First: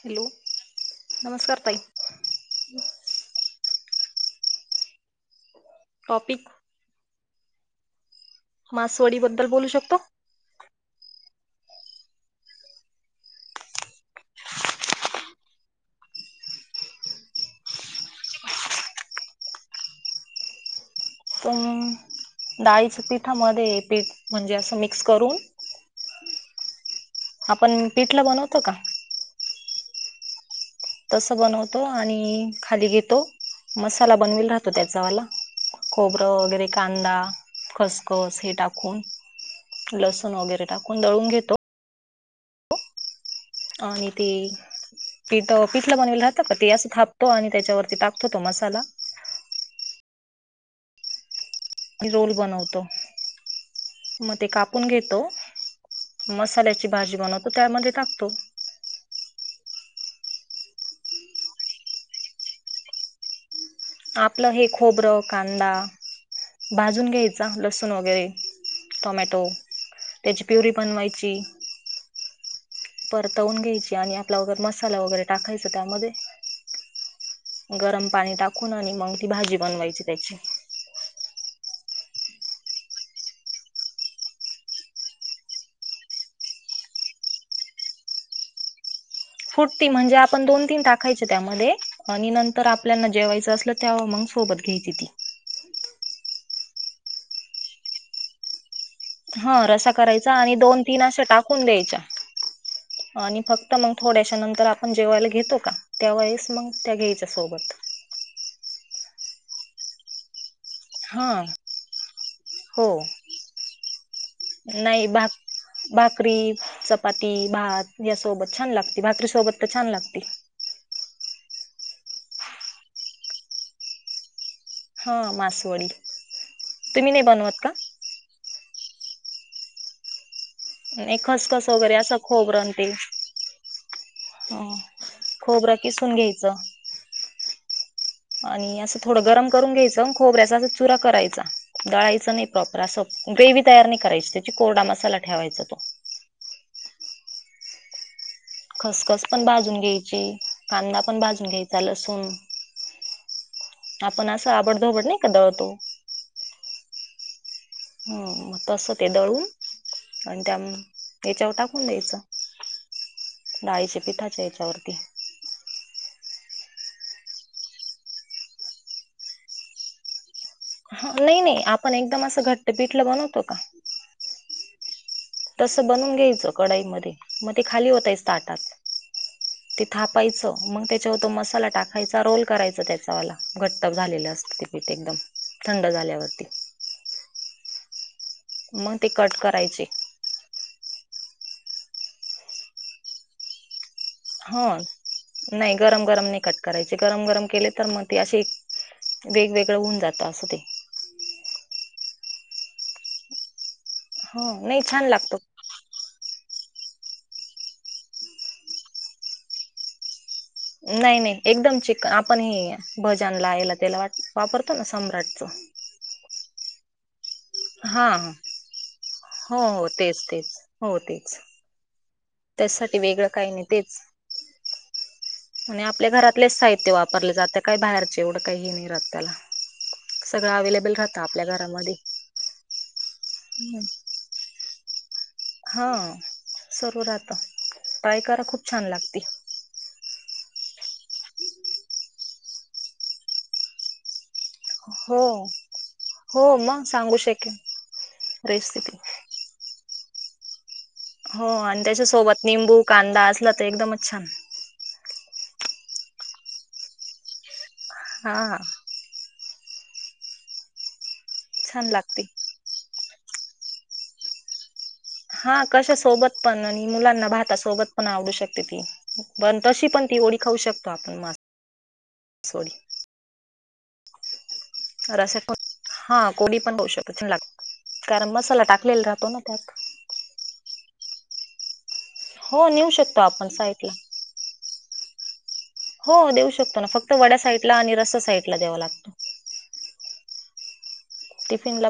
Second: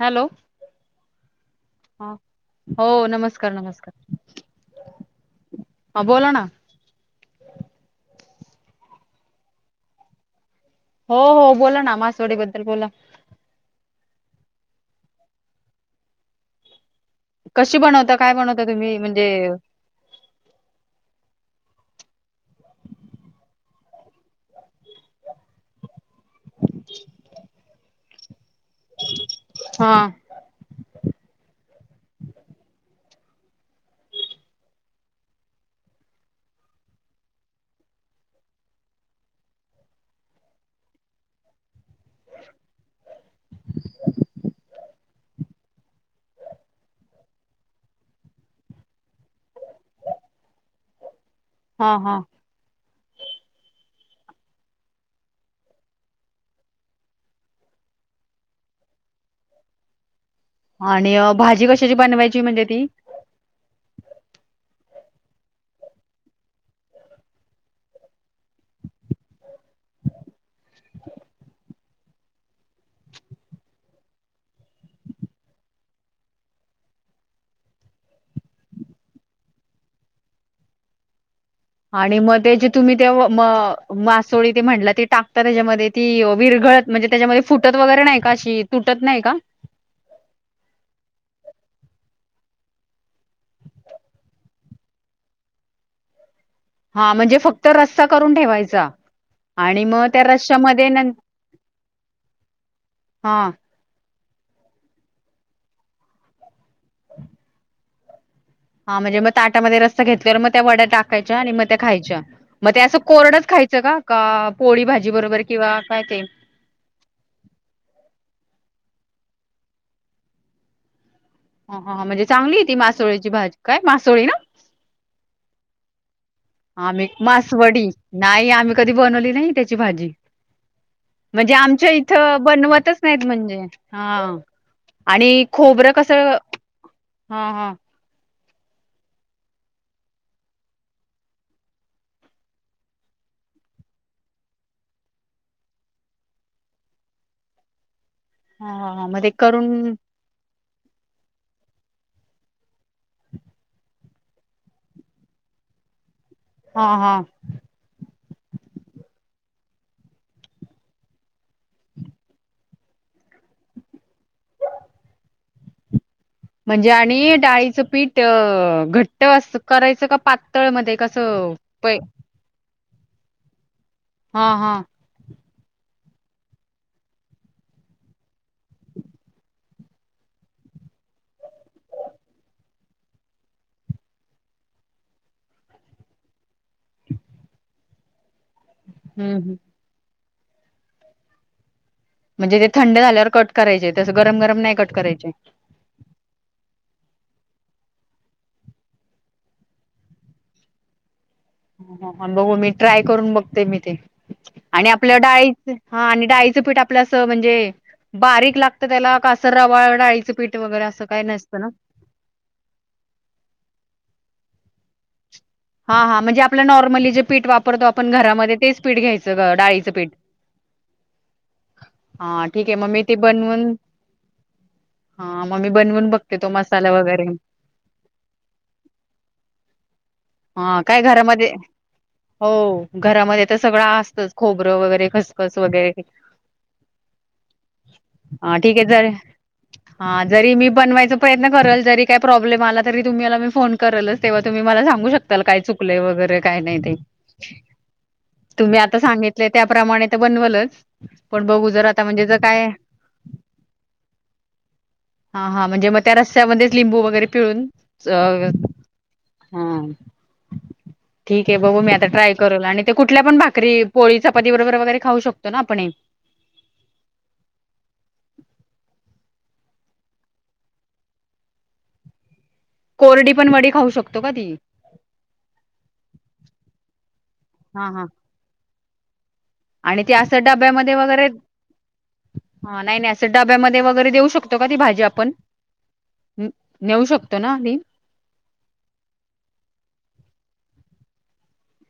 Hello नमस्कार ताई ह हो नमस्कार नमस्कार. ह बोला ना. टॉपिक मासवडी बद्दल बोलू शकतो. हो हो बोला ना मासवडी बद्दल बोला. कशी बनवता काय बनवता तुम्ही म्हणजे तर डाळीच्या पिठामध्येध्ये पीठ म्हणजे असं मिक्स करून [unintelligible] आपण पीठला बनवतो का? हा. तसं बनवतो आणि खाली घेतो मसाला बनवेल राहतो त्याचा वाला खबरं वगैरे कांदा खसखस हे टाकून लसूण वगैरे टाकून दळून घेतो. पिठ पीठलं बनवलं जातं का ते असं थापतो आणि त्याच्यावरती टाकतो तो मसाला हा म हा रोल बनवतो मग ते कापून घेतो. मसाल्याची भाजी बनवतो त्यामध्ये टाकतो. आणि भाजी कशाची बनवायची म्हणजे ती आपलं हे खोबरं कांदा भाजून घ्यायचा लसूण वगैरे टोमॅटो त्याची प्युरी बनवायची. परतवून घ्यायची आणि आपला वगैर मसाला वगैरे टाकायच त्यामध्ये गरम पाणी टाकून आणि मग ती भाजी बनवायची त्याची आणि मग ते जे तुम्ही ते मासोळी ते म्हला ते टाकता त्याच्यामध्ये ती विरग घळत म्हणजे त्याच्यामध्ये फुटत वगैरे नाही का अशी तुट फुटती म्हणजे आपण दोन तीन टाकायचे त्यामध्ये आणि नंतर आपल्या जेवायच असलं त्या्हा मग सोबत घ्यायची ती हा म्हणजे फक्त रस्ता करून ठेवायचा. ह आणि रसा मग त्या करायचा आणि दोन रश्यामध्ये तीन असे टाकून द्यायच्या हा आणि फक्त मग थोड्याश्या नंतर आपण जेव्हायला घेतो का त्या वळेस मग त्या घ्यायच्या सोबत हा म्हणजे मग ताटामध्ये रस्ता घेतलेवर म त्या वड्या टाकायच्या हा आणि मग त्या खायच्या मग त्या हो असं कोरडच खायचं का पोळी नाही भाजी भाक बरोबर. किंवा काय ते भाकरी चपाती भात यासोबत छान लागते भातरी सोबत तर छान लागते. ह म्हणजे चांगली ती मासोळीची भाजी काय मासोळी ना. हा मासुवाडी आम्ही मासवडी नाही आम्ही कधी बनवली नाही त्याची भाजी नाही म्हणजे खसखस आमच्या वगैरे असं इथं खोबरं न ते बनवतच नाहीत म्हणजे हा. अं, आणि खोबरं किसून कसं घ्यायचं हा हा. आणि असं थोडं गरम करून घ्यायचं खोबऱ्या अस अस चुरा करायचाडळायचं नाही प्रॉपर असं. ग्रेव तयार नाही करायची त्याची कोरडा मसाला ठेवायचा तो. हा हा हा खसखस मग ते पण करून बाजून घ्यायची कांदा पण बाजून घ्यायचा लसून आपण असं आवडधोबड नाही कदाळतो. हा हा. हो तस ते दळू आणि त्या याच्यावर टाकून द्यायचं डाळीचे पिठाच्या याच्यावरती म्हणजे आणि डाळीचं पीठ घट्ट अस करायचं का पा ह नाही नाही आपण एकदम असं घट्ट पिठलं बनवतो का हा हा तस बनून घ्यायचं कढाईमध्ये मग ते खाली ओतायच ताटात ते थापायचं मग त्याच्यावर तो मसाला टाकायचा रोल करायचा त्याच्यावाला घट्ट झालेला पीठ एकदम थंड झाल्यावरती मंग ते कट हम्म करायचे म्हणजे ते थंड झाल्यावर कट करायचेत हो नाही गरम गरम नाही कट कराय गरम गरम केले तर मग ते अशे वेगवेगळं होऊन जात अस ते बघू मी ट्राय करून बघते मी ते ह नाही आणि छान आपल्या लागतो डाळी हा आणि डाळी ते पीट आपल्या अस म्हणजे बारीक लागत त्याला का तर रवा डाळीचं पीट नाइ नाइ एकदम [unintelligible] पण हे भजन लायला त्याला वापरतो ना सम्राटच हा हा म्हणजे आपलं नॉर्मली जे पीट वापरतो हा आपण घरामध्ये तेच पीट घ्यायच हो हो तेच तेच हो तेच हा ठीक आहे मग त्यासाठी मी ते वेगळं काही नाही बनवून तेच हा मग मी आणि आपल्या बनवून बघते तो घरातलेच मसाला साहित्य वगैरे वापरले जात काय बाहेरचे एवढं काही नाही लागत त्याला सगळं हा अवेलेबल काय राहतं आपल्या घरामदे घरामध्ये हो घरामदे तर हम्म. सगळं आसतच खूप हा सर्व राहत ट्राय करा खूप छान लागते [unintelligible] [unintelligible] जरी मी बनवायचा प्रयत्न करल जरी काय प्रॉब्लेम आला तरी तुम्हाला मी फोन करलच तेव्हा तुम्ही मला सांगू हो शक ताल काय चुकलय वगैरे हो काय नाही मग ते सांगू शकेन तुम्ही रेसिपी आता सांगितले त्याप्रमाणे ते बनवलच पण हो बघू आणि जर आता त्याच्या म्हणजे जर सोबत काय निंबू कांदा असला तर एकदमच छान हा हा म्हणजे म त्या रस्यामदेच लिंबू वगैरे पिळून अ हा हअ [unintelligible] ठीकेय बगु छान मी आता लागते ट्राय करेल आणि ते कुठल्या पण भाकरी पोळी चपाती बरोबर वगैरे खाऊ शकतो हा ना आपण हे कशा सोबत पण आणि मुलांना भातासोबत पण आवडू शकते ती पण तशी पण ती ओडी खाऊ शकतो आपण मास कोरडी पण वडी खाऊ शकतो का ती रस्सा हा कोडी पण हो शकतो ग हा हा कारण मसाला टाकलेला राहतो ना त्यात आणि ते असं डब्यामदे वगैरे हो हा नेऊ नाइ नाइ शकतो असं आपण डब्यामदे साईडला वगैरे देऊ शकतो का ती भाजी आपण हो देऊ शकतो ना नेऊ फक्त वड्या शकतो ना साईडला ती आणि रस्ता साईडला द्यावा लाग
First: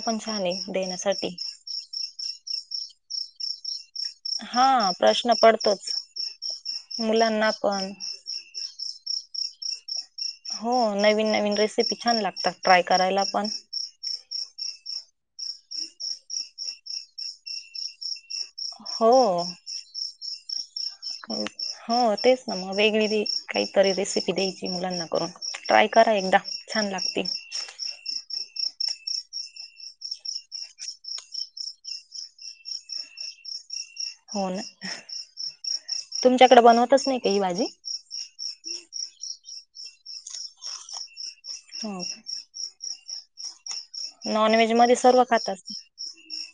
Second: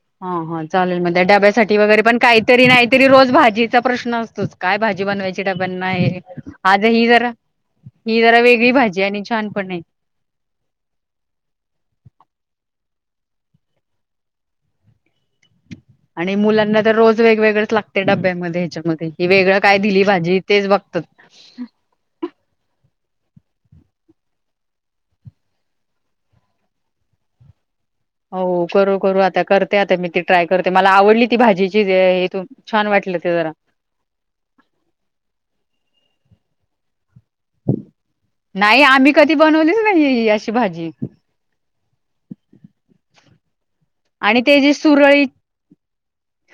पण ह छान हा आहे चालेल मग त्या देण्यासाठी डब्यासाठी वगैरे पण काहीतरी नाहीतरी रोज भाजी प्रश्न असतोच काय हा भाजी प्रश्न बनवायची डब्यांना पडतोच. आज ही जरा मुलांना पण ही जरा वेगळी भाजीय आणि छान पण ये हो नवीन नवीन रेसिपी छान लागतात ट्राय करायला पण आणि मुलांना तर रोज वेगवेगळंच लागतय डब्यामध्ये ह्याच्यामध्ये कि हो वेगळं काय दिली भाजी तेच बघतात हो तेच ना मग [unintelligible] काहितरी रेसिपी दयायची मुलांना करून ट्राय करा एकदा छान लागते होऊ करू करू आता करते आता मी ती ट्राय करते मला आवडली ती भाजीची [unintelligible] एकदम छान वाटली [unintelligible] रा हो ना तुमच्याकड बनवतच नाहि का ही भाजी नाहि आम्ही कधी बनवलीच नाही ही ही अशी भाजी [unintelligible] आणि नॉन ते व्हेज जे मध्ये सर्व सुरळी खातात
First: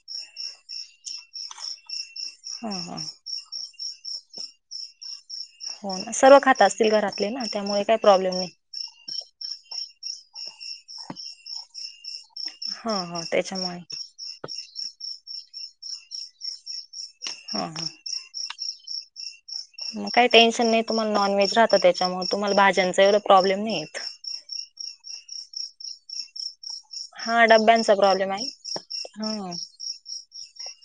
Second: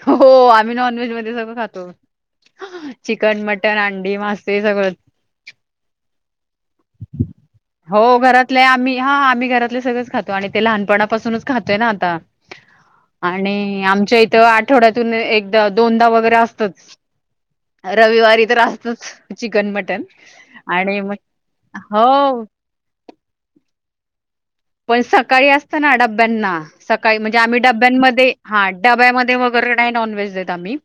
हो आम्ही नॉनव्हेज मदे [unintelligible] खातो हम् हम त्यात अंडी, मासे सगळंच हो ना सर्व खाता असतील घरातले ना त्यामुळे काही प्रॉब्लेम नाही. त्यातले सगळेच खातो आणि ते लहानपणापासूनच खातोय ना आता. हा हा त्याच्यामुळे आणि आमच्या इत आठवड्यातून एकदा दोनदा वगेरे असतच. हा हा रविवारी तर असतच. चिकन मटन मग काइ टेन्शन नाही आणि तुम्हाला मग नॉन व्हेज राहतं त्याच्यामुळे हो तुम्हाला भाज्यांच एवढ प्रॉब्लेम नाही येत. पण सकाळी असत ना डब्यांना सकाळी म्हणजे हा आम्ही डब्यांचा प्रॉब्लेम डब्यांमध्ये आहे हा हा डब्यामदे वगेरे नाही नॉनव्हेज देत आम्ही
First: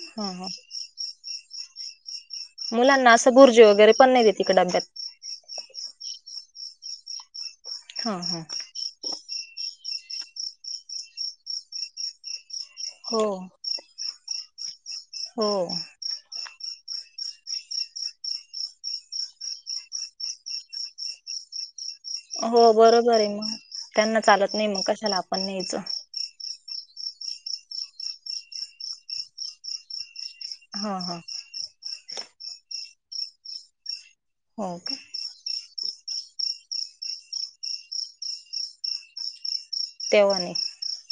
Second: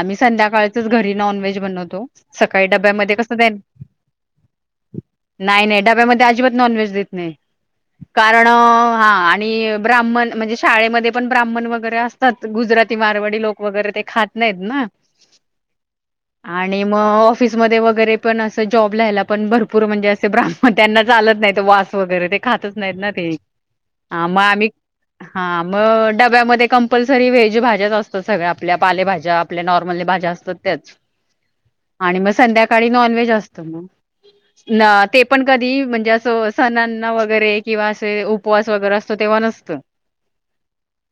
आम्ही हा हा संध्याकाळचच घरी नॉनव्हेज बनवतो. सकाळी मुलांना डब्यामध्ये कस असं जाईल भुर्जी वगैरे पण नाही देत इकडे डब्यात नाही नाही त्यात डब्यामध्ये अजिबात नॉनव्हेज देत नाही. हा हा आणि ब्राह्मण म्हणजे शाळेमध्ये पण ब्राह्मण वगैरे असतात. गुजराती, हो मारवाडी लोक वगैरे ते खात नाहीत ना. हो. आणि मग ऑफिसमध्ये वगैरे पण असं जॉब लिहायला पण भरपूर म्हणजे असे ब्राह्म त्यांना चालत वास वगैरे ते हो खातच नाहीत ना बरोबर आहे ते. मग त्यांना हा मग चालत नाही आम्ही कशाला आपण हा न्यायचं मग डब्यामध्ये कॉम्प्ल कंपल्सरी व्हेज भाज्याच असतात सगळ्या आपल्या पालेभज्या आपल्या नॉर्मल भाज्या असतात. त्याच हा हा आणि मग संध्याकाळी नॉन व्हेज असत मग. हो का ना ते पण कधी म्हणजे अस सणना वैग वगैरे किंवा असे उपवास वगैरे असतो तेव्हा नसतं. तेव्हा नाही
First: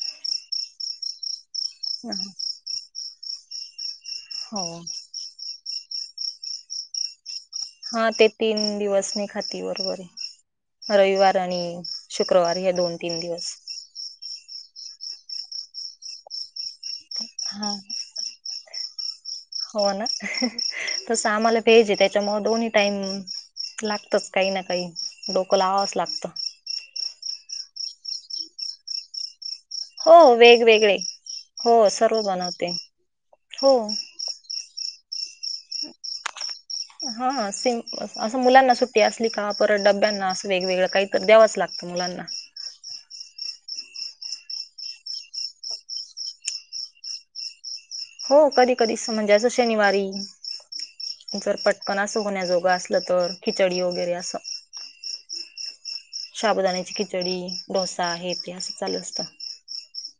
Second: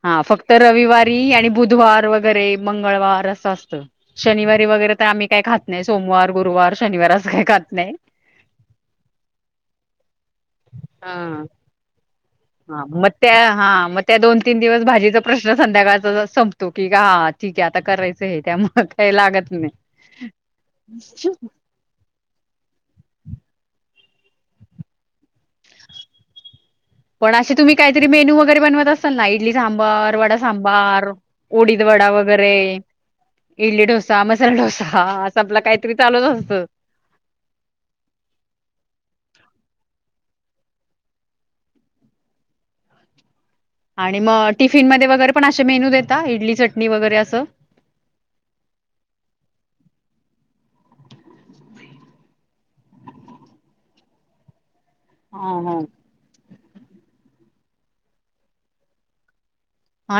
हा फक्त रविवारी आणि बुधवार वगैरे मंगळवार असं असतं. शनिवारी हो वगैरे तर आम्ही काय खात नाही सोमवार, गुरुवार, शनिार. हा ते तीन दिवस नाही खाती बरोबर आहे हा रविवार आणि. शुक्रवार हे हा दोन मग तीन त्या दिवस हा मग त्या दोन तीन दिवस भाजीचा प्रश्न संध्याकाळचा संपतो की. हा ठीक आहे आता करायचं हे त्यामुळ काय लागत नाही. हो ना तस आम्हाला ते जे त्याच्यामूळ दोन्ही टाईम लागत. तरच काही ना काही डोकं लावांवच लागतं. पण अशी तुम्ही काहीतरी मेनू वगैरे बनवत असाल ना इडली सांबार, हो वडा वेगवेगळे सांबार, हो उडीद वडा सर्व वगैरे. बनवते हो इडली डोसा, मसाला डोसा असं आपला काहीतरी चालूच असतं. हा सेम असं मुलांना सुट्टी असली का परत डब्यांना असं वेगवेगळं काही तर द्यावच लागतं मुलांना. आणि मग टिफिन मध्ये वगैरे पण असे मेनू देता इडली चटणी वगैरे असं. हो कधी कधी म्हणजेचं शनिवारी जर पटकन असं होण्याजोगं असलं तर खिचडी वगैरे असं. हा! हा! शाबूदाण्याची खिचडी, डोसा हे ते असं चालू असतं.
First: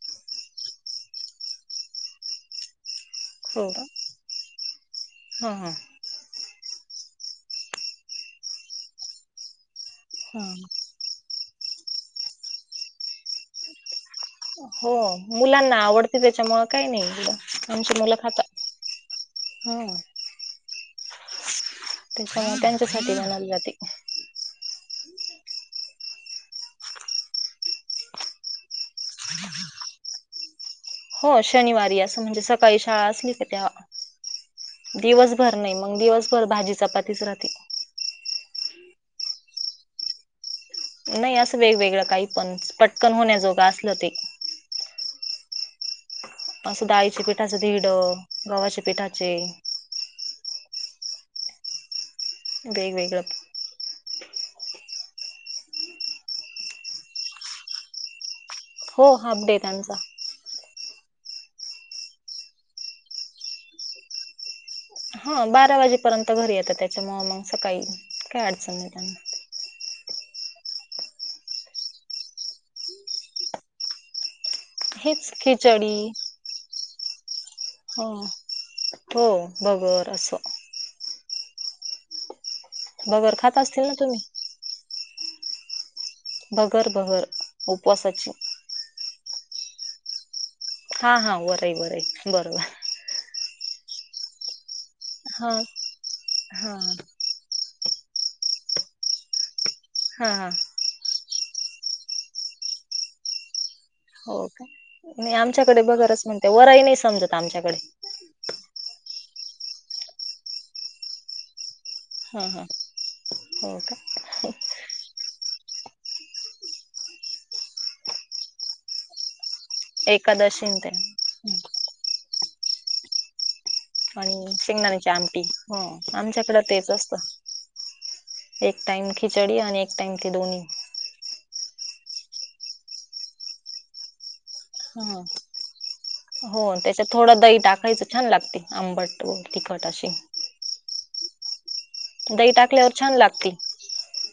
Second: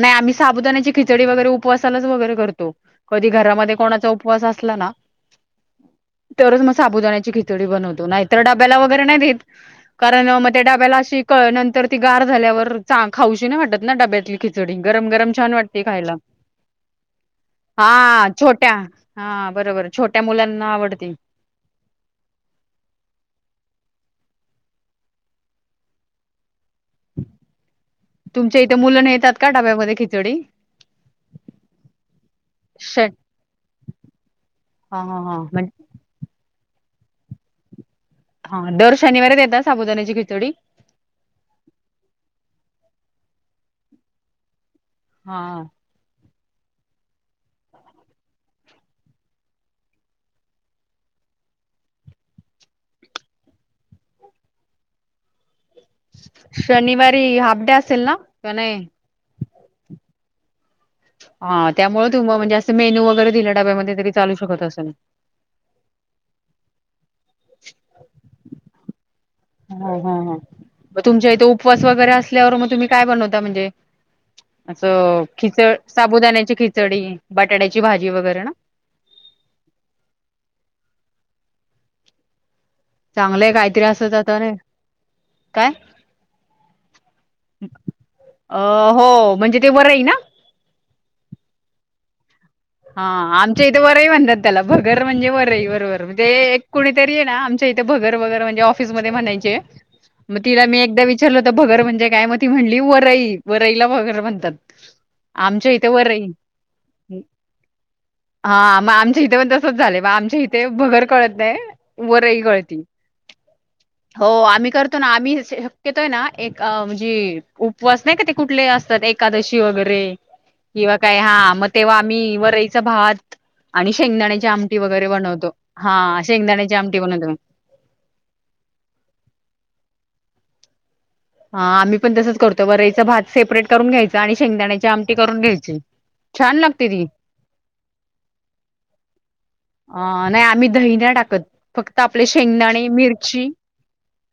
नाही आम्ही साबुदाण्याची खिचडी वगैरे उपवासालाच वगैरे करतो कधी हो घरामध्ये का? कोणाचा उपवास असे ला ना हा हा. तरच मग साबुदाण्याची खिचडी बनवतो नाही तर डब्याला वगैरे नाही देत. कारण मग त्या हा डब्याला अशी कळ नंतर ती गार झाल्यावर चां खाऊशी नाही वाटत ना डब्यातली खिचडी हो गरम गरम छान मुलांना वाटते खायला. आवडते त्याच्यामुळं काही नाही एवढं आमची मुलं हा खाता छोट्या हा बरोबर छोट्या मुलांना आवडती. ते त्यांच्यासाठी मनानं जाती. तुमच्या इथे मुलंना नेतात का डाब्यामध्ये खिचडी? हो शनिवारी असं म्हणजे सकाळी श शाळा असली का त्या हा हा हा दिवसभर म्हण नाही मग दिवसभर भाजी चपातीच राहते. हा दर शनिवारीच देता साबुदाण्याची खिचडी? नाही असं वेगवेगळं काही पण पटकन [inaudible] हा! असं डाळीच्या पिठाचं दिरड, गव्हाचे पिठाचे, वेगवेगळ, शनिवारी हाफ डे असेल ना? का नाही हो हाफ डे त्यांचा. हा त्यामुळे तुम म्हणजे असं मेन्यू वगैरे दिलं डब्यामध्ये तरी चालू शकत असन. हो बारा वाजेपर्यंत घरी येत त्या. त्यामुळे मग सकाळी काही काय अडचन नाही राहणार. म तुमच्या इथे उपवास वगैरे असल्यावर मग तुम्ही काय बनवता म्हणजे? असं हेच खिचड खिचडी साबुदाण्याची खिचडी बटाट्याची ह भाजी वगैरे ना. हो भगर असं. बगर चांगलंय खात असतील ना तुम्ही काहीतरी [unintelligible] काय भगर भगर उपवासाची. अ हो म्हणजे ते वरई ना? हा हा वरई वरई बरोबर! हा आमच्या इथे वरई म्हणतात त्याला भगर म्हणजे हा वरई बरोबर म्हणजे एक हा कुणी तरी ये ना, इथे भगर भगर म्हणजे ऑफिस मध्ये म्हणायचे हा मग मी हा तिला एकदा विचारले, भगर म्हणजे काय मग ती म्हणली वरई. वरईला भगर हो म्हणतात. का नाही आमच्या आमच्याकडे इथे बगरच वरई म्हणते वरई नाही समजत आमच्याकडे हा मग आमच्या इथे पण तसच झालं म आमच्या इथे भगर कळत नाही. वरई हा हा काळती, हो का हो आम्ही करतो ना आम्ही तिथं ना एक म्हणजे उपवास नाही का ते कुठले असतात एकादशी. वगैरे एकादशी न किंवा काय ते हा मग तेव्हा आम्ही वरईचा भात आणि शेंगदाण्याची आमटी वगैरे शेंगदाण्याची आमटी बनवतो ह हा आमच्याकडे शेंगदाण्याची तेच आमटी बनवतो मी. असतं एक टाइम खिचडी आणि एक टाइम ते दोन्ही हा, आम्ही पण तसच करतो वरईच भात सेपरेट करून घ्यायच, आणि शेंगदाण्याची आमटी हा करून घ्यायची. छान हो, लागते ती त्याच्यात थोडं दही टाकायचं छान लागते आंबट व तिखट अशी अ नाही आम्ही दही नाही फक्त आपले दही शेंगदाणे टाकल्यावर छान मिरची लागते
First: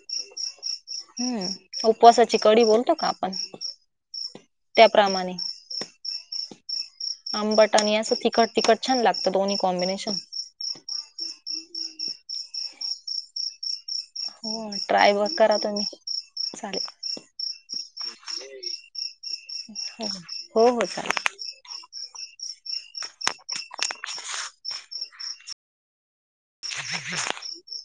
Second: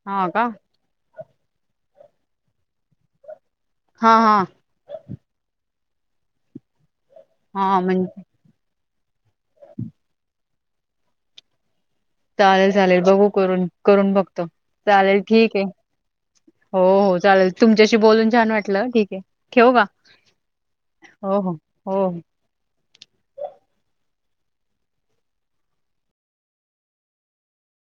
हा का? हम्म! उपवासाची कढी बोलतो का आपण हा हा त्याप्रमाणे. आंबट हा आणि म्हण असं तिखट तिखट छान लागतं दोन्ही कॉम्बिनेशन. चालेल चालेल बघू करून करून बघ, हो ट्राय चालेल ब ठीक करा आहे तुम्ही हो चालेल हो चालेल. तुमच्याशी बोलून छान वाटलं ठीक आहे ठेऊ का! हो हो हो चालेल हो हो हो.